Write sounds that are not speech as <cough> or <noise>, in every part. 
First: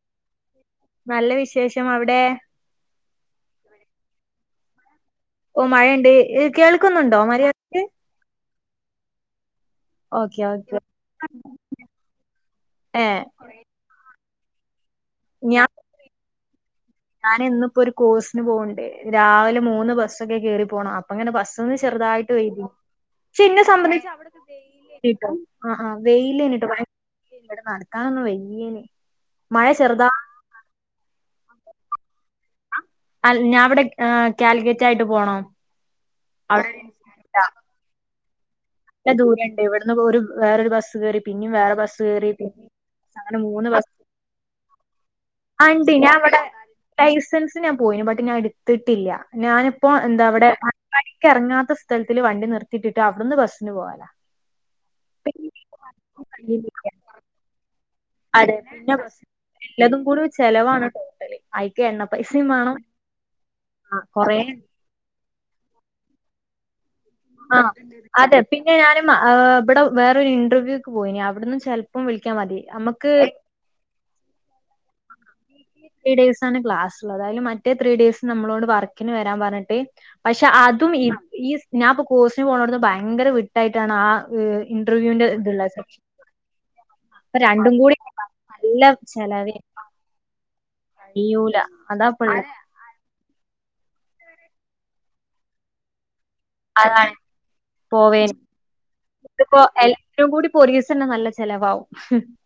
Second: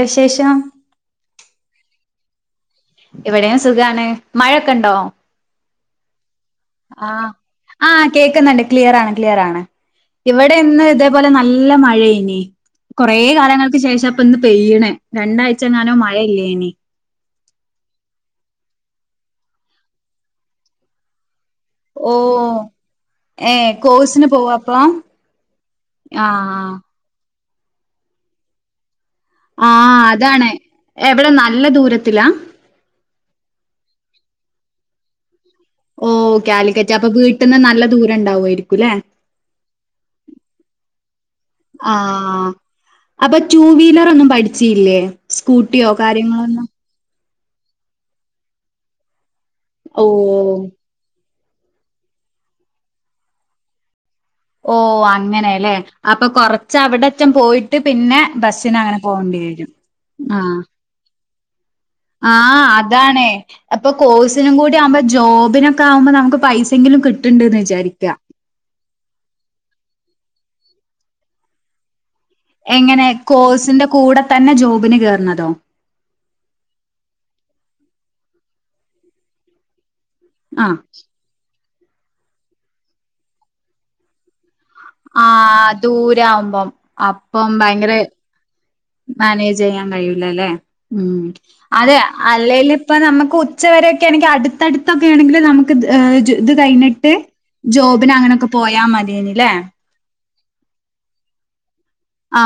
വിശേഷം ഷം അവിടെ ഇവെടെം സുഖാണ് മഴൊക്കെണ്ടോ ഒ മഴണ്ട് ഹ് ആ ആ കേക്കുന്നുണ്ട് ക്ലിയറാണ് ക്ലിയറാണ് ഓക്കെ ഇവെടെ ഓക്കെ ഇന്ന് ഇതേപോലെ നല്ല മഴൈഞി ഏ കൊറേ കാലങ്ങൾക്ക് ശേഷം പ്പന്ന് പെയ്യ്ണ് രണ്ടാഴ്ചങ്ങാനോ മഴയില്ലൈനി ഞാന് ന്ന്പ്പോ ഒരു കോഴ്സ്ന് പോണ്ണ്ട് രാവിലെ മൂന്ന് ബസ്സൊക്കെ കേറി പോണം അപ്പങ്ങനെ ബസ് ന്ന് ഓ ചെറുതായിട്ട് പൈതി ക്ഷെ ഏ ഇന്നെ സംബന്ധിച്ച് കോഴ്സിന് അവടെക്കെ പോവാ അപ്പൊ വെയിലേനിട്ടൊ ആ ആ വെയിലേനിട്ടൊ ആഹ് ഭയങ്ക് ഇവിടെ നടക്കാനൊന്ന് വയ്യയ്നി ആ അതാണ് എവടെ നല്ല ദൂരത്തിലാ അൽ ഞാവിടെ ഏ കാലിക്കറ്റായിട്ട് പോണം ഓ അവിടെ ഒരു കാലിക്കറ്റ് അപ്പൊ ഇൻസ്റ്റിറ്റ്യൂട്ടാ. വീട്ട്ന്ന് നല്ല ദൂരണ്ടാവോയിരിക് നല്ല ദൂരണ്ട് ഇവടുന്ന് ഒരു വേറൊരു ബസ്സ് കേറി പിന്നെം വേറെ ബസ്സ് കേറി ആഹ് പിന്നിം അപ്പൊ അങ്ങനെ ടൂ മൂന്ന് ബസ് വീലറൊന്നും പഠിച്ചീല്ലേ ആണ്ട് ഞാവിടെ ലൈസൻസ് ജ് ഞാൻ പോയീന് ബട്ട് ഞാട്ത്തിട്ടില്ല ഞാനിപ്പോ എന്താവിടെ ഓ <unintelligible> കറങ്ങാത്ത സ്ഥലത്തിൽ വണ്ടി നിർത്തിട്ട്ട്ട് അവിടുന്ന് ബസ്സിന് പോകലാ ഓ അങ്ങനെല്ലേ അപ്പൊ കൊറച്ച് അവിടറ്റം പോയിട്ട് പിന്നെ അതെ ബസ്സിന് പിന്നെ അങ്ങനെ ബസ് പോകേണ്ടി വരും എല്ലതും കൂടി ആ ചെലവാണ് ടോട്ടല് അയിക്ക് എണ്ണ പൈസയും ആഹ വേണം അതാണ് അപ്പൊ ആ കൊറേ കോഴ്സിനും കൂടി ആവുമ്പോ ജോബിനൊക്കെ ആവുമ്പോ നമുക്ക് പൈസ ആ അതെ പിന്നെ ഞാനും ഇവിടെ വേറൊരു ഇന്റർവ്യൂക്ക് പോയി അവിടുന്ന് ചൽപ്പം എങ്ങനെ കോഴ്സിന്റെ കൂടെ തന്നെ ജോബിന് കേർണതോ ത്രീ ഡെയ്സ്‌ ആണ് ക്ലാസുള്ളത് അയിൽ മറ്റേ ത്രീ ഡേയ്സ് നമ്മളോട് വർക്കിന് വരാൻ പറഞ്ഞിട്ട് പക്ഷെ ആഹ് അതും ഈഈ ഞാനിപ്പൊ കോഴ്സിന് പോണോടത് ഭയങ്കര വിട്ടായിട്ടാണ് ആ ഹ് ഇന്റർവ്യൂവിന്റെ ഇതുള്ള ആഹ് ദൂരാവുമ്പം അപ്പം അപ്പം രണ്ടും കൂടി ഭയങ്കര നല്ല ചെലവേ മാനേജ് ചെയ്യാൻ കഴിയൂലല്ലേ ഉം കഴിയൂല അതെ അതാപ്പള്ളത് അല്ലെല്ഇപ്പ നമുക്ക് ഉച്ചവരെ ക്കെണെങ്കിൽ അടുത്തടുത്തൊക്കെ ആണെങ്കിൽ നമുക്ക് ഇത് കഴിഞ്ഞിട്ട് അതാണ് ജോബിൻ അങ്ങനൊക്കെ പോയാ മതിയ്നിലേ ഏറ്റവും കൂടി ഒരീസം തന്നെ നല്ല ചിലവാവും ആ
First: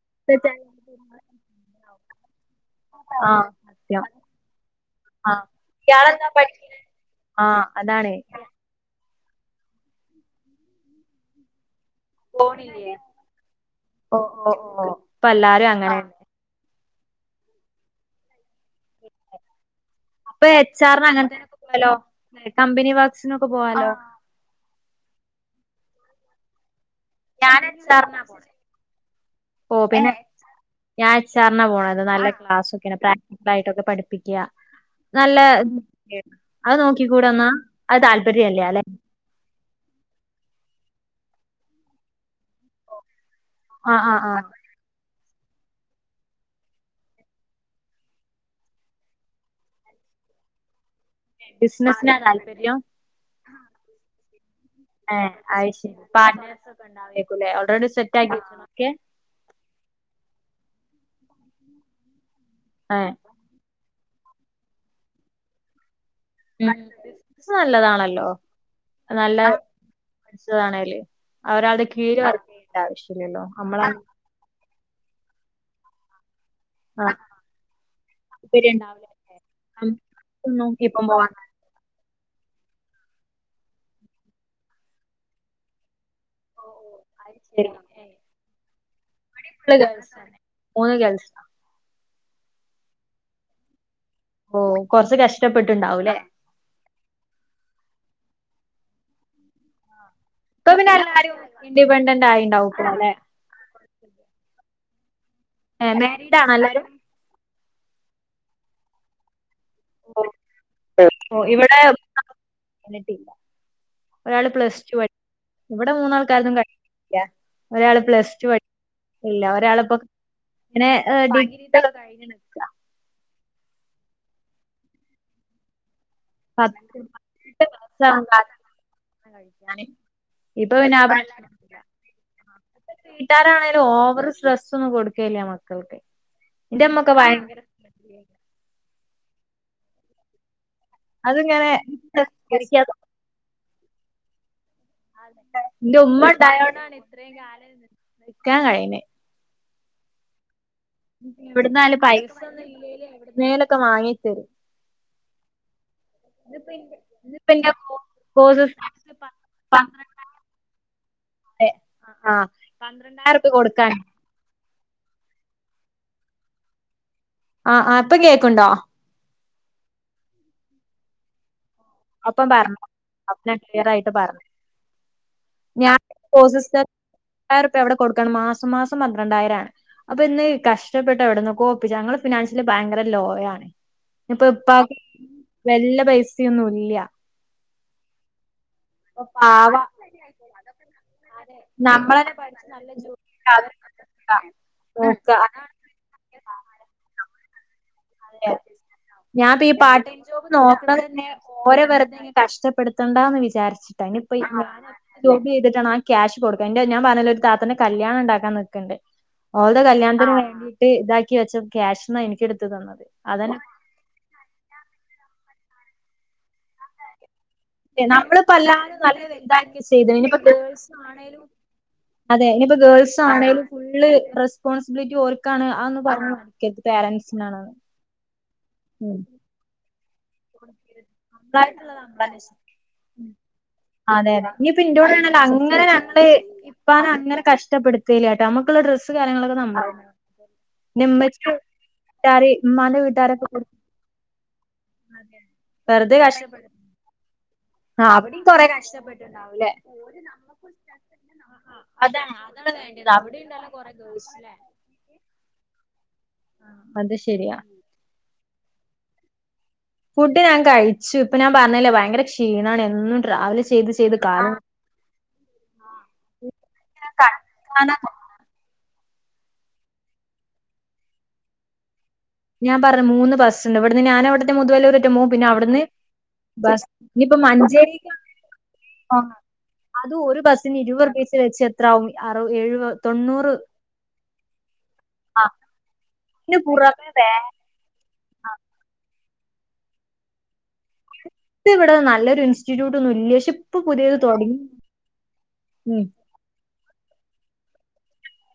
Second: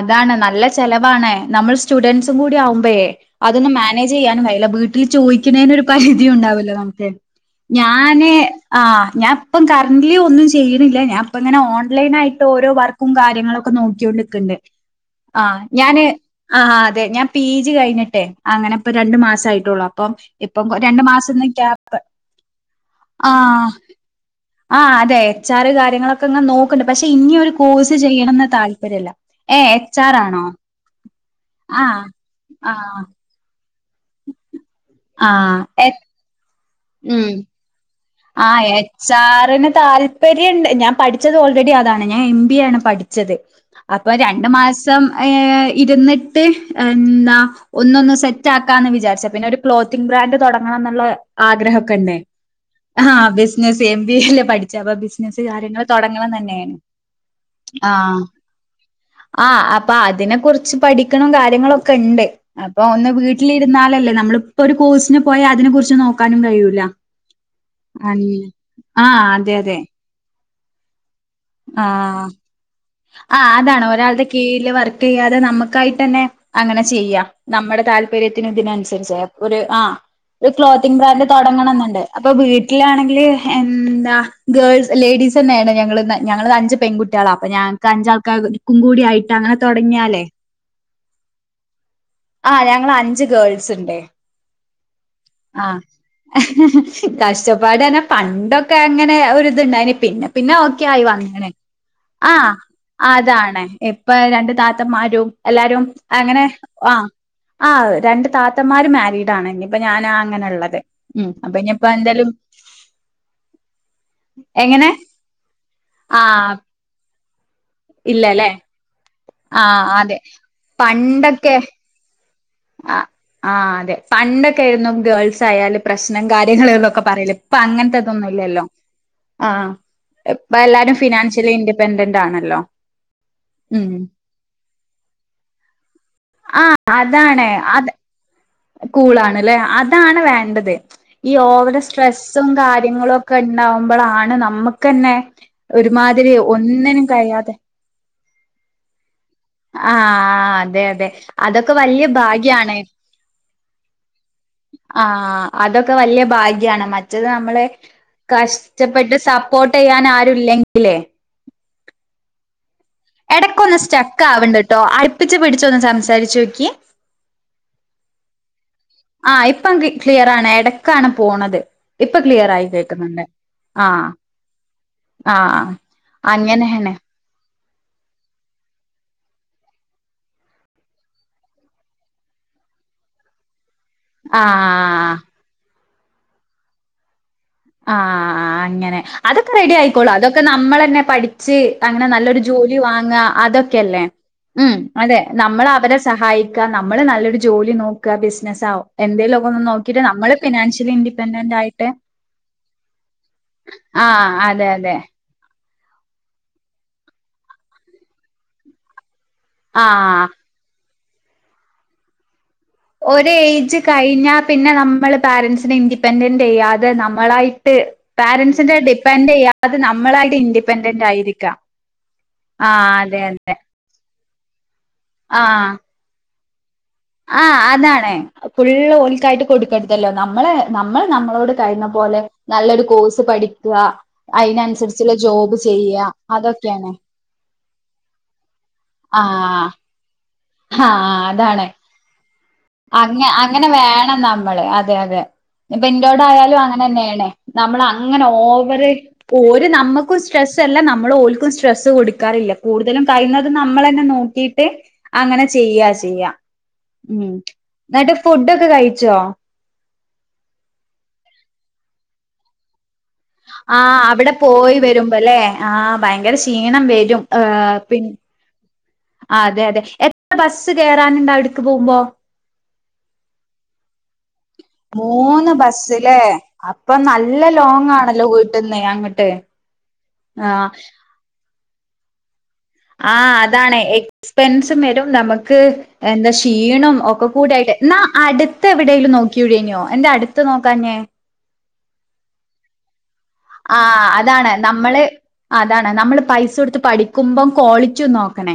അതാണ് നല്ല ചെലവാണ് നമ്മൾ സ്റ്റുഡന്റ്സ് കൂടി ആവുമ്പയേ ആഹ് അതൊന്നും സത്യം മാനേജ് ചെയ്യാനും വയല്ല വീട്ടിൽ ആഹ് ചോദിക്കുന്നതിന് ഒരു പരിധി ഉണ്ടാവലോ നമുക്ക് ആഹ് അതാണ് ഞാന് ആ ഞാൻ ഇപ്പം കറന്റ്ലി ഒന്നും ചെയ്യ് ണില്ലഞാൻ ഇപ്പ ഇങ്ങനെ ഓൺലൈൻ ആയിട്ട് ഓരോ വർക്കും കാര്യങ്ങളും നോക്കിയോണ്ട്ക്ക്ണ്ട് ഇപ്പ ആ എല്ലാരും ഞാൻ അങ്ങനെന്നെ ആ അതെ ഞാൻ പിജി കഴിഞ്ഞിട്ട് അങ്ങനെ ഇപ്പ രണ്ടു മാസം ആയിട്ടോള്ളു അപ്പം ഇപ്പൊ ഇപ്പം എച്ച് രണ്ടു ആറിന് മാസന്ന് അങ്ങനത്തേനൊക്കെ പോയാലോ ക്യാപ്പ് കമ്പനി ബസിനൊക്കെ പോവാലോ ആ അതെ എച്ച് ആർ കാര്യങ്ങളൊക്കെ നോക്ക നോക്ക്ണ്ട് പക്ഷെ ഇനി ഒരു ഞാൻ എച്ച് കോഴ്സ് ആറിനാ ചെയ്യണന്ന് പോണേ. താല്പര്യല്ല ഏ എച്ച് ആർ ആണോ ഞാൻഎച്ച് അറിന പോണത് ആഹ് നല്ല ക്ലാസ്സൊക്കൊയാണ് ആഹ് പ്രാക്റ്റിക്കൽ ആയിട്ടൊക്കെ പഠിപ്പിക്കുക നല്ല ആഹ് എ അത് നോക്കിക്കൂടെ എന്നാ അത് ആഹ താല്പര്യല്ലേ അല്ലെ എച്ച് ആറിന് താൽല്പര്യണ്ട് ഞാൻ പഠി പഠിച്ചത് ഓൾറെഡി അതാണ് ഞാൻ എംബിയ ആണ് പഠിച്ചത് ആഹ് അപ്പൊ ആഹ് ആഹ് രണ്ട് മാസം ഏ ഇരുന്നിട്ട് എന്നാ ഒന്നൊന്ന് സെറ്റ് ആക്കാന്ന് വിചാരിച്ച പിന്നെ ഒരു ക്ലോത്തിങ്‌ ബ്രാൻഡ് ബ്രൻഡ് തുടങ്ങണംഎന്നുള്ള ബിസിനസിനാ താല്പര്യം ആഹ ബിസിനസ്‌ എം ബി എ - ഹെ അയിശരിപാർട്ടേൺഴ്‌സ് തന്നെയാണ് ഒക്കെ ഉണ്ടാവെക്കൊലെ ഓൾറെഡി സെറ്റ് ആക്കി ഒക്കെ ആ അപ്പൊ അതിനെ കുറിച്ച് പഠിക്കണം കാര്യങ്ങളൊക്കെ ഉണ്ട് അപ്പൊ ഒന്ന് ഏഹ് വീട്ടിലിരുന്നാലല്ലേ നമ്മളിപ്പോ ഒരു കോഴ്സിന് പോയാ അതിനെ കുറിച്ച് നോക്ക ക്കാനും ഉം കഴൂല ബിസിനസ് നല്ലതാണല്ലോ ആ അതെ അതെ താണേൽ ആഹ ആ നമ്മള അതാണ് ഒരാളുടെ കീഴിൽ വർക്ക് ചെയ്യാതെ നമുക്കായിട്ട് തന്നെ അങ്ങനെ ആഹ് ചെയ്യാം നമ്മുടെ താല്പര്യത്തിന് താല്പര്യം ഉണ്ടാവില്ല ഇതിനനുസരിച്ച് അപ്പഒരു ആ ഒരു ക്ലോത്തിംഗ് ഇപ്പം ബ്രാൻഡ് പോവാൻ തുടങ്ങണന്നുണ്ട് അപ്പൊ വീട്ടിലാണെങ്കില് എന്താ ഗേൾസ് ലേഡീസ് തന്നെയാണ് ഞങ്ങ ഇന്ന് ഞങ്ങൾ അഞ്ച് പെൺകുട്ടികളാ അത് അപ്പൊ ശരി ഞങ്ങക്ക് ഏയ് അഞ്ചാൾക്കാർക്കും കൂടി ആയിട്ട് അങ്ങനെ തുടങ്ങിയാലേ ഗൾഫ് ആ ഞങ്ങൾ അഞ്ച് ഗേൾസ് ഇണ്ടെ ഓ കൊറച്ച് ആ കഷ്ടപ്പെട്ടുണ്ടാവൂല്ലേ ഹാഹ് കഷ്ടപ്പാടനെ പണ്ടൊക്കെ അങ്ങനെ ഒരിത്ണ്ടായിന് പിന്നെ ഇപ്പൊ റെഡി ആയി എല്ലാരും വന്ന്ണ് ഇൻഡിപെൻഡന്റ് ആ ആയിണ്ടാവും ഇപ്പൊ അല്ലെ അതാണ് ഇപ്പോ രണ്ട് താത്ത താത്തമാരും എല്ലാരും മാരീഡ് അങ്ങനെ ആണോ എല്ലാരും ആ ആ രണ്ട് താത്തന്മാരും മാരിഡാണ് അപ്പൊ ഞാനാ അങ്ങനെള്ളത് ഉ ഓ അപ്പൊ ഇനിപ്പോ എന്തേലും ഒരാൾ എങ്ങനെ പ്ലസ്ടു പഠി ഇവിടെ മൂന്നാ ആഹ് ആൾക്കാരൊന്നും കഴില്ല ഒരാൾ പ്ലസ്ടു ഇല്ലല്ലേ പഠി ആഹ് ഒരാളിപ്പോ അതെ പിന്നെ എഹ് ഡിഗ്രി <unintelligible> അ ആഹ് അതെ പണ്ടൊക്കെ ആയിരുന്നു ഗേൾസ് ആയാല് പ്രശ്നം കാര്യങ്ങള്ള് പത്ത് ഒക്കെ പറയല് ഇപ്പൊ അങ്ങനത്തെതൊന്നും ഇല്ലല്ലോ ആഹ് ഞാന് ഇപ്പ ഇപ്പൊ പിന്നെ എല്ലാരും ഫിനാൻഷ്യലി ഇൻഡിപെൻഡന്റ് ആണല്ലോ വീട്ടാരാണെങ്കലും ഉം ഓവർ സ്ട്രെസ്സ് ഒന്നും കൊടുക്കലില്ല മക്കൾക്ക് ആഹ് ഇന്റെമ്മ അതാണ് അത് കൂളാണ് ല്ലേ അതാണ് വേണ്ടത് ഈ ഓവറ് സ്ട്രെസ്സും അതിങ്ങനെ കാര്യങ്ങളും ഒക്കെ ഇണ്ടാവുമ്പോളാണ് നമ്മക്ക്ന്നെ ഒരു എന്റെ ഉമ്മ ഇമ്മാതിരി ഉണ്ടായോണ്ടാണ് ഒന്നിനും ഇത്രയും കഴിയാതെ കാലം നിക്കാൻ കഴിയിണ് ആഹ് അതെ അതെ അതൊക്കെ വല്യ ഭാഗ്യാണ് മേലൊക്കെ വാങ്ങിത്തരും ആഹ് അതൊക്കെ വലിയ ഭാഗ്യാണ് മറ്റേത് ഇപ്പ നമ്മള് എന്റെ കോഴ്സസ് കഷ്ടപ്പെട്ട സപ്പോർട്ട് ചെയ്യാൻ ആരുല്ലെങ്കിലെ. അതെ ആഹ് ആഹ് എടയ്ക്കൊന്ന് സ്റ്റക്ക് ആവൂണ്ടട്ടോ ആയിപ്പിച്ചു പിടിച്ചു ഒന്ന് സംസാരിച്ചു നോക്കിയേ. ആഹ് ആഹ് ഇപ്പൊ കേക്കുണ്ടോ. ആഹ് ഇപ്പം കി ക്ലിയർ ആണ്, എടക്കാണ് പോണത്. ഇപ്പ അപ്പം ക്ലിയർ ആയി പറഞ്ഞു കേക്കുന്നുണ്ട് അപ്പ ഞാൻ ക്ലിയർ ആഹ്. ആയിട്ട് പറഞ്ഞു ആഹ് അങ്ങനെയാണ്. രണ്ടായിരം ഉറുപ്യ എവിടെ കൊടുക്കണം, മാസം മാസം പന്ത്രണ്ടായിരാണ് അപ്പൊ ഇന്ന് കഷ്ടപ്പെട്ട എവിടുന്നൊക്കൊ ഒപ്പിച്ച് ഞങ്ങള് ഫിനാൻസ്. ല് ഭയങ്കര ലോ ആണ്‌ ഇനിയിപ്പോ ആഹ് വല്ല പൈസയൊന്നും ഇല്ല. ആഹ് അങ്ങനെ അപ്പൊ അതൊക്കെ റെഡി പാവം ആയിക്കോളും അതൊക്കെ നമ്മള് തന്നെ പഠിച്ച് അങ്ങനെ നമ്മളന്നെ നല്ലൊരു പഠിച്ച് ജോലി നല്ല വാങ്ങാ ജോലിയാ അതൊ ക്കെയല്ലേ ഉം അതെ നോക്കാ നമ്മള് അവരെ സഹായിക്കാ നമ്മള് നല്ലൊരു ജോലി നോ ക്കാ അതെ ബിസിനസ്സ് ആവും എന്തേലൊക്കൊന്ന് ഞാൻപ്പ ഈ നോക്കിട്ട് പാർടൈം നമ്മള് ജോബ് ഫിനാൻഷ്യലി ഇൻഡിപെൻഡന്റ് ആയിട്ട്. ഇഷ്ടപ്പെടുത്തേണ്ട എന്ന് വിചാരിച്ചിട്ടാ ആഹ് ഇനിപ്പോ അതെ ആരാ അതെ <inaudible> ജോലി ചെയ്തിട്ട്. കിട്ടണം ആ ക്യാഷ് കൊടുക്കാൻ എന്റെ ഞാൻ പറഞ്ഞല്ലോ ഒരു താത്തിന്റെ കല്യാണം ഇണ്ടാക്കാൻ നിക്കുണ്ട്. ഓളുടെ ആഹ് കല്യാണത്തിന് വേണ്ടിയിട്ട് ഇതാക്കി വെച്ച ക്യാഷാന്ന് എനിക്ക് എടുത്ത് തന്നത്. ഒരേ അതന്നെ എജ് കഴിഞ്ഞാ പിന്നെ നമ്മള് പേരെന്റ്സിനെ ഇൻഡിപെൻഡന്റ് ചെയ്യാതെ നമ്മളായി. ട്ട് നമ്മളിപ്പോ പേരന്റ്സിന്റെ എല്ലാരും നല്ല ഡിപ്പെന്റ് ചെയ്യാതെ വലുതാക്കി ചെയ്തണ് നമ്മളായിട്ട് ഇനിയിപ്പോ ഗേൾസ് ഇൻഡിപെൻഡന്റ് ആണേലും ആയിരിക്കാ. അതെ ഇനിയിപ്പോ ഗേൾസ് ആണേലും ഫുള്ള്. റെസ്പോൺസിബിലിറ്റി ഓര്ക്ക് ആണ് ആഹ് അതൊന്നു പറഞ്ഞ് കൊടുക്കരുത് ആഹ് പോരന്റ്സിനാണ്. അതാണ് ഫുള്ള് ഓല് ആയിട്ട് കൊടുക്കരുത്. ല്ലോ നമ്മളെ നമ്മള് നമ്മളോട് കഴിയുന്ന പോലെ നല്ലൊരു കോഴ്സ് പഠിക്കാ അയിനനുസരി എന്റെ കൂടെയാണേൽ അങ്ങനെ ഞങ്ങള് ഇപ്പാനെ അങ്ങനെ ക്യാഷ്. കഷ്ടപ്പെടുത്തില്ലട്ടോ നമുക്കുള്ള ഡ്രസ്സ് കാര്യങ്ങളൊക്കെ ആഹ് നമ്മളെ. ആഹ് അതാണ്. വീട്ടാര് ഉമ്മാന്റെ അങ്ങ വീട്ടാരൊക്കെ അങ്ങനെ കൊടുക്കും വേണം നമ്മള് അതെ അതെ ഇപ്പൊ വെറുതെ ഇന്റോട് ആയാലും കഷ്ടപ്പെടു അങ്ങനെ തന്നെയാണ്. നമ്മള് ആ അങ്ങനെ അവിടെയും കൊറെ ഓവറെ ഓര് കഷ്ടപ്പെട്ടുണ്ടാവൂല്ലേ ഞമ്മക്കും സ്ട്രെസ്സ് അല്ല നമ്മള് ഓര്ക്കും സ്ട്രെസ്സ് അതാണ് കൊടുക്കാറി ല്ല അതാണ് കൂടുതലും വേണ്ടിയത് അവിടെ കഴിയുന്നതും ഉണ്ടല്ലോ നമ്മള് കൊറെ തന്നെ ഗേൾസില്ലേ നോക്കീട്ട് അങ്ങനെ ചെയ്യാ ചെയ്യാം. അത് ശരിയാ എന്നിട്ട് ഫുഡൊക്കെ കഴിച്ചോ. ഫുഡ് ഞാൻ കഴിച്ചു ഇപ്പൊ ഞാൻ പറഞ്ഞല്ലേ ഭയങ്കര ക്ഷീണയാണ്. ആഹ് അവിടെ പോയി വരുമ്പോല്ലേ, ആഹ് ഭയങ്കര ക്ഷീണം വരും ഏഹ് പിന്നെ. <inaudible> അതെ അതെ എത്ര ബസ് കേറാൻ ഇണ്ട് അവിടുക്ക് പോകുമ്പോ. ഞാൻ പറഞ്ഞ് മൂന്ന് ബസ്സ് ഉണ്ട്, ഇവിടുന്ന് ഞാൻ അവിടുന്ന്. <unintelligible> പിന്നെ മൂന്ന് അവിടുന്ന് ബസ്സ്ല്ലേ ബസ്സ് അപ്പൊ ഇനിയിപ്പോ നല്ല ലോങ് മഞ്ചേരിക്കാണൽ <inaudible> ആണല്ലോ വീട്ടിന്ന് അങ്ങട്ട്. അതും ഒരു ആഹ് ബസ്സിന് ഇരുപർ പീസ് വെച്ചെത്രാവും. ആ അതാണ് എക്സ്പെൻസും വരും ആഹ് നമുക്ക്. എന്താ ഇതിന് ക്ഷീണം പുറമെ വേ ഒക്കെ കൂടായിട്ട് എന്നാ അടുത്ത് എവിടേലും നോക്കു <unintelligible> എന്താ അടുത്ത് നോക്കാഞ്ഞേ. ഇത് ഇവിടെ നല്ലൊരു ഇൻസ്റ്റിറ്റ്യൂട്ട് നോക്കി. ആഹ് അതാണ് നമ്മള് അതാണ് ഉം നമ്മള് പൈസ കൊടുത്ത് പഠിക്കുമ്പോ കോളി ച്ചു നോക്കണേ,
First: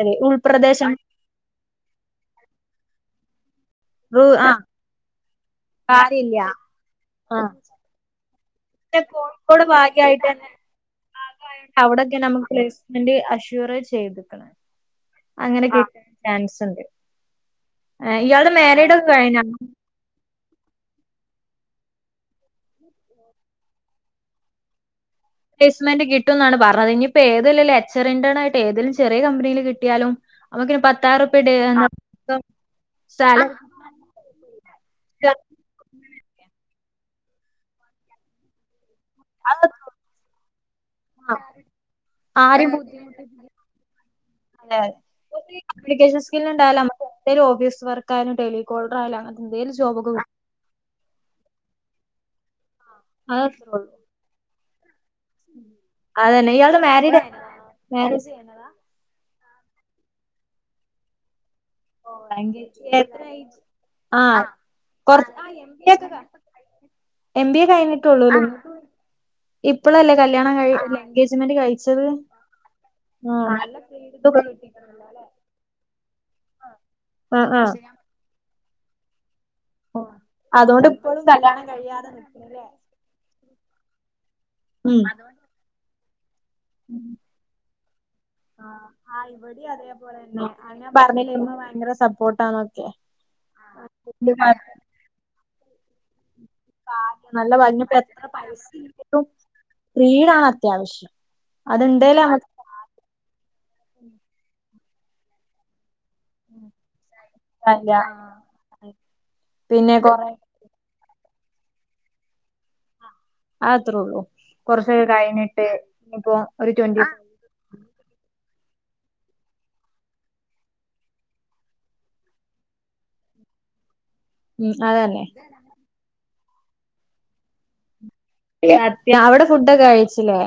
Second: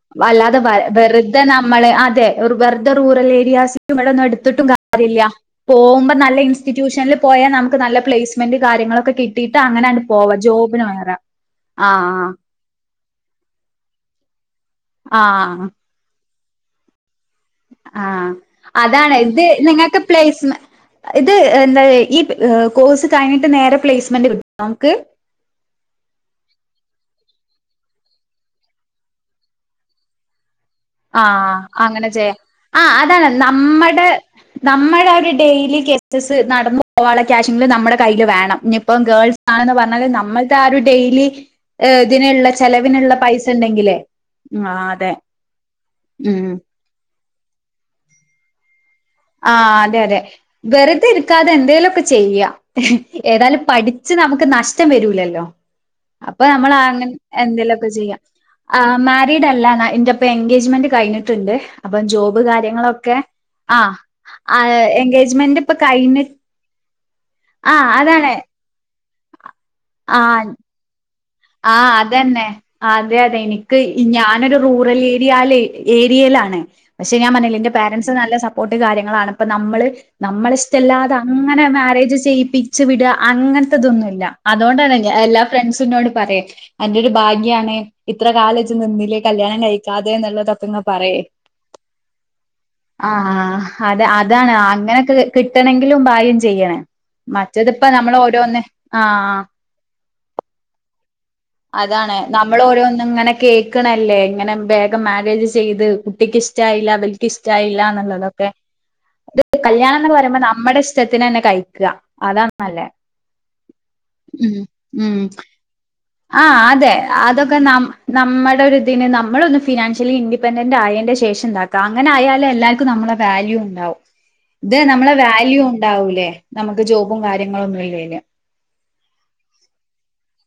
അതെ അല്ലാതെ വ ഉൾപ്രദേശം വെറുതെ നമ്മള് അതെ ഒരു വെറു ദി റൂറൽ ഏരിയസ്. ഇവിടൊന്നും റൂ ആഹ് എടുത്തിട്ടും കാര്യയില്ല, പോകുമ്പോ നല്ല കാര്യല്ല ഇൻസ്റ്റിറ്റ്യൂഷനിൽ ആഹ് പോയാൽ നമുക്ക് നല്ല പ്ലേസ്മെന്റ് കാ പിന്നെ ഒക്കെ കിട്ടിയിട്ടാ കോഴിക്കോട് അങ്ങനെ അങ് ഭാഗ്യായിട്ട് പോവാ തന്നെ ജോബിനാണ് റെ ആഹ്. എന്റെ അഷൂറാ ചെയ്തേക്കണേ, അങ്ങനെ ആഹ് കിട്ടാൻ ചാൻസുണ്ട്. ആ അതാണ് ഇത് നിങ്ങക്ക് പ്ലേസ്മെ ഇത് എന്താ ഈ കോഴ്സ് കഴിഞ്ഞിട്ട് നേരെ പ്ലേസ്മെന്റ് കിട്ടുമോ നമുക്ക്. പ്ലേസ്മെന്റ് കിട്ടും എന്നാണ് പറഞ്ഞത് ഇനിയിപ്പ ഏതെലെക്ചെ റിൻേണ ആയിട്ട് ഏതെലും ചെറിയ കമ്പനിയിൽ കിട്ടിയാലും നമുക്കിനി ആ പത്തായിരം അങ്ങനെ ചെയ്യാം റുപ്യ ആ അതാണ് സ്ഥലം നമ്മടെ നമ്മടവിടെ ഡെയിലി കേസസ് നടന്നു പോകാനുള്ള ക്യാഷെ ങ്കിലും നമ്മുടെ കയ്യിലു വേണം ഇപ്പം ഗേൾസ് ആണെന്ന് പറഞ്ഞാലും നമ്മൾക്കാ ഒരു ഡെയിലി ആ ഇതിനുള്ള ആരും ചെലവിനുള്ള ബുദ്ധിമുട്ടിപ്പിക്കണ്ട പൈസ ഉണ്ടെങ്കിലേ ആ അതെ കമ്മ്യൂണിക്കേഷൻ സ്കിൽ ഉം ഉണ്ടായും നമക്ക് എന്തേലും ഓഫീസ് വർക്കായാലും ലികോൾ ആ അതെ അതെ വെറുതരിക്കാതെ എന്തേലൊക്കെ ചെയ്യാ ഏതായാലും അതത്രേ ഉള്ളൂ പഠിച്ചെ നമുക്ക് നഷ്ടം വരൂ ല്ലല്ലോ അപ്പ അതന്നെ നമ്മളെ ഇയാള് മാരീഡ് ആയിരുന്നോ എന്തേലൊ ക്കെ ചെയ്യാം മാരേജ് കഴിഞ്ഞതാ ആ മാറ്റ വീടല്ല എന്റിപ്പ എൻഗേജ്മെന്റ് കഴിഞ്ഞിട്ടുണ്ട് അപ്പം ഓ ജോബെ എങ്കിൽ കാര്യങ്ങളൊക്കെ എത്ര ഏജ് ആ ആ കൊറച്ച് ആ എം എങ്ങാമെന്റിപ്പ ബി എ ഒക്കെ കഴിഞഞ്ഞിട്ട് എം ബി എ കഴിഞ്ഞിട്ടുള്ളൂ ഇപ്പോഴല്ലേ ആ കല്യാണം കഴിഞ്ഞെ ആ അതന്നെ അതെ ആ അതെ നല്ല എനിക്ക് ഫ്രീഡം ഒക്കെ ഞാനൊരു റൂറൽ കിട്ടിയിട്ടുണ്ടല്ലോ അല്ലേ ഏരിയാലെ ഏരിയ ലാണെ പക്ഷെ ഞാൻ ആ പറഞ്ഞില്ലേ എന്റെ ആ പാരൻസ് നല്ല സപ്പോർട്ടും കാര്യങ്ങളാണ് അപ്പ നമ്മള് ഓ അതുകൊണ്ട് നമ്മളിഷ്ടല്ലാതെ ഇപ്പോഴും അങ്ങനെ കല്യാണം കഴിയാതെ മാര്യേജെ നിക്കണല്ലേ ചെയ്യിപ്പിച്ച് വിടുവ അങ്ങനെ തൊന്നുമില്ല ല അതുകൊണ്ടണെ എല്ലാ ഫ്രണ്ട്സിനോട് പരേം അന്റൊരു ഭാഗ്യാണ് ഇത്ര കാലച്ച നിന്നിലേ ആഹ് കല്യാണം ഇവിടെയും കഴിക്കാതെ അതേപോലെന്നെ അത് എന്നുള്ളതപ്പങ് ഞാൻ പറയ പറഞ്ഞില്ലേ ഇമ്മ ഭയങ്കര സപ്പോർട്ടാന്നൊക്കെ ആ അത അതാണ് അങ്ങനൊക്കെ കിട്ടണെങ്കിലും ഭാഗ്യം ചെയ് ചെയ്യണെ നല്ല മറ്റതിപ്പ ഇനിയിപ്പോ നമ്മൾ എത്ര ഓരോന്ന് പൈസ ആ ഇല്ലെങ്കിലും ആ ഫ്രീഡാണ് അത്യാവശ്യം അതാണ് അത്ണ്ടേല് നമുക്ക് നമ്മളോരോനിങ്ങനെ ഇങ്ങനെ കേൾക്കണല്ലേ ഇങ്ങനെ വേഗം മാരേജെ ചെയ്ത് കുട്ടിയ്ക്ക് ഇഷ്ടായില്ല അവൽക്ക് ഇഷ്ടായില്ല സാധിക്കാനില്ല എന്നുള്ളതൊക്കെ പിന്നെ കല്യാണം എന്ന് കൊറെ പറയുമ്പം നമ്മടെ ഇഷ്ടത്തിന് തന്നെ കഴിക്കുക അതാ അല്ലെ അത്രേള്ളൂ ഉം കൊറച്ച് ഉ കഴിഞ്ഞിട്ട് ഇനിയിപ്പോ ആ ഒരു അതെ ട്വന്റി അതൊക്കെ നമ് നമ്മടെ ഒരു പിന്നെ നമ്മളൊന്ന് ഫിനാൻഷ്യലി ഇൻഡിപെൻഡന്റ് ആയതിന്റെ ശേഷം ഇണ്ടാക്ക അങ്ങന ആയാലേ എല്ലാർക്കും നമ്മളെ വാല്യു ഉണ്ടാവും ഉം ഇത് നമ്മളെ അതന്നെ വാല്യൂ ഉണ്ടാവൂലേ നമുക്ക് ജോബും കാര്യങ്ങളൊന്നുമില്ലേ ലെ അത്യാ അവിടെ ഫുഡൊക്കെ കഴിച്ചില്ലേ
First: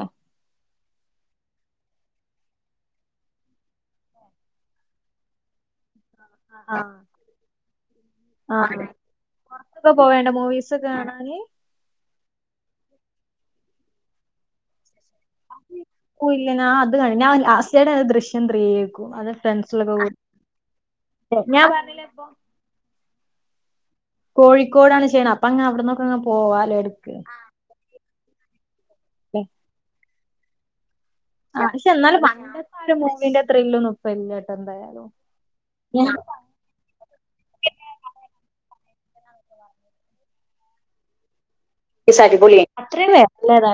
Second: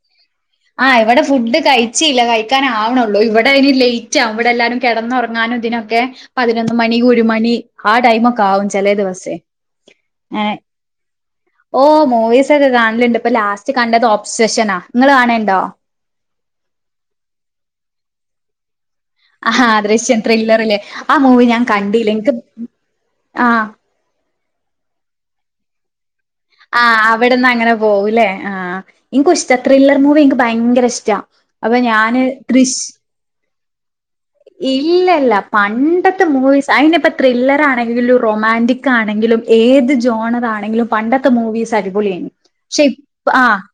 ആ ഇവിടെ ഫുഡ് കഴിച്ചില്ല കഴിക്കാൻ ആവണുള്ളു ഇവിടെ ഇനിലേറ്റാ അവിടെ എല്ലാരും കിടന്നുറങ്ങാനും ഇതിനൊക്കെ പതിനൊന്ന് മണി ഒരു മണി ആ ടൈമൊക്കെ ആവും ചെ ല ദെവസേ ക്കെ പോവേണ്ട മൂവീസ് ഒക്കെ കാണാൻ ഓ മൂവീസ് ഒക്കെ കാണലണ്ട് ഇപ്പൊ ലാസ്റ്റ് കണ്ടത് ഒബ്സഷനാ നി ങ്ങളെ കൻ ഓ ഇല്ലാ നാ അത് കാണ് ഞാൻ ലാസ്റ്റേടെ ദൃശ്യം ത്രീ ആഹാ ദൃശ്യം ത്രില്ലറല്ലേ ആ മൂവി ഞാൻ പറഞ്ഞില്ലേ കണ്ടീല്ല ഇപ്പൊ എനക്ക് ആ കോഴിക്കോടാണ് ചെയ്യണം അപ്പം ഞാൻ അവിടന്ന് ആ അവിടെന്ന് അങ്ങനെ പോകൂല്ലേ ആ എനിക്ക ഇഷ്ട ത്രില്ലർ മൂവി എനിക്ക് ഭയങ്കര ഇഷ്ട് ച്ച ആ അപ്പം പക്ഷെ എന്നാലും ഞാനേ പണ്ടത്തെ തൃശ് ആ ഒരു മൂവിന്റെ ത്രില്ലൊന്നും ഇപ്പ ഇല്ലട്ടോ എന്തായാലും ഇല്ലല്ല പണ്ടത്തെ മൂവി അന് ഇപ്പ ത്രില്ലറ ആണെങ്കിൽ ഒരു റൊമാൻറിക് ആണെങ്കിലും ഏത് ജോണറാണെങ്കിലും പണ്ടത്തെ മൂവീസ് രി പോല ശ അത്രയും ആ വരില്ലതാ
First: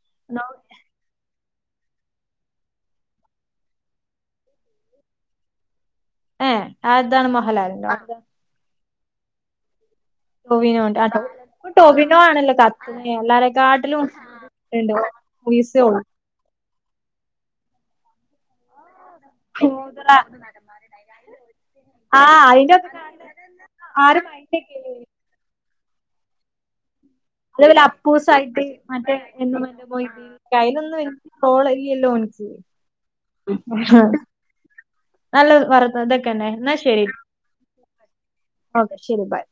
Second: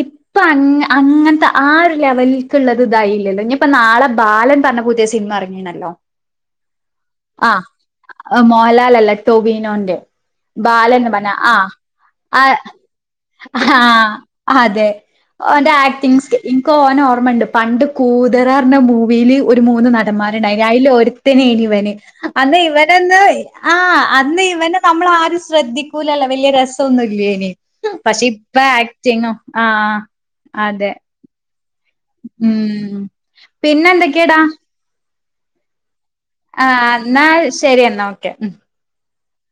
ഇപ്പ അ അങ്ങനത്തെ ആ ഒരു ലെവലിക്കുള്ളത് ഇതായില്ലല്ലോ ഇനി ഇപ്പ നാളെ ബാലൻ പറഞ്ഞ പുതിയ സിനിമ ഇറങ്ങിയണല്ലോ ഏ അതാണ് ആ മോഹൻലാലിന്റെ മോഹലാൽ അല്ല ടോവിനോന്റെ വി ബാലൻന്ന് നണ്ട് എല്ലാരെക്കാട്ടിലും അതെ ഉണ്ട് മൂവീസ് ആക് ഓന ഓർമ്മുണ്ട് പണ്ട് കൂതരാറന്റെ മൂ വീല്ി ഒരു മൂന്ന് നടന്മാരുണ്ടായി അല് ഒരുത്തനന ഇവന് ആ അന്ന് അതിന്റെ ഒക്കെ ഇവനന്ന് ആ ആരും അന്ന് ഇവന മൈൻഡൊക്കെ നമ്മള ആരും ശ്രദ്ധിക്കൂലല്ല വല്ിയ രസംൊന്നും അതേപോലെ അപ്പൂസായിട്ട് മറ്റേയി ആഹ് അതെ അലൊന്നും എനിക്ക് കോള ഒ ഉം പിന്നെന്തൊക്കെടാ നല്ല വര അതൊക്കെന്നെ എന്നാ ആഹ് ശരി ന്നാ ശരി എന്നാ ഓക്കെ. ഓക്കെ ശരി ബയ്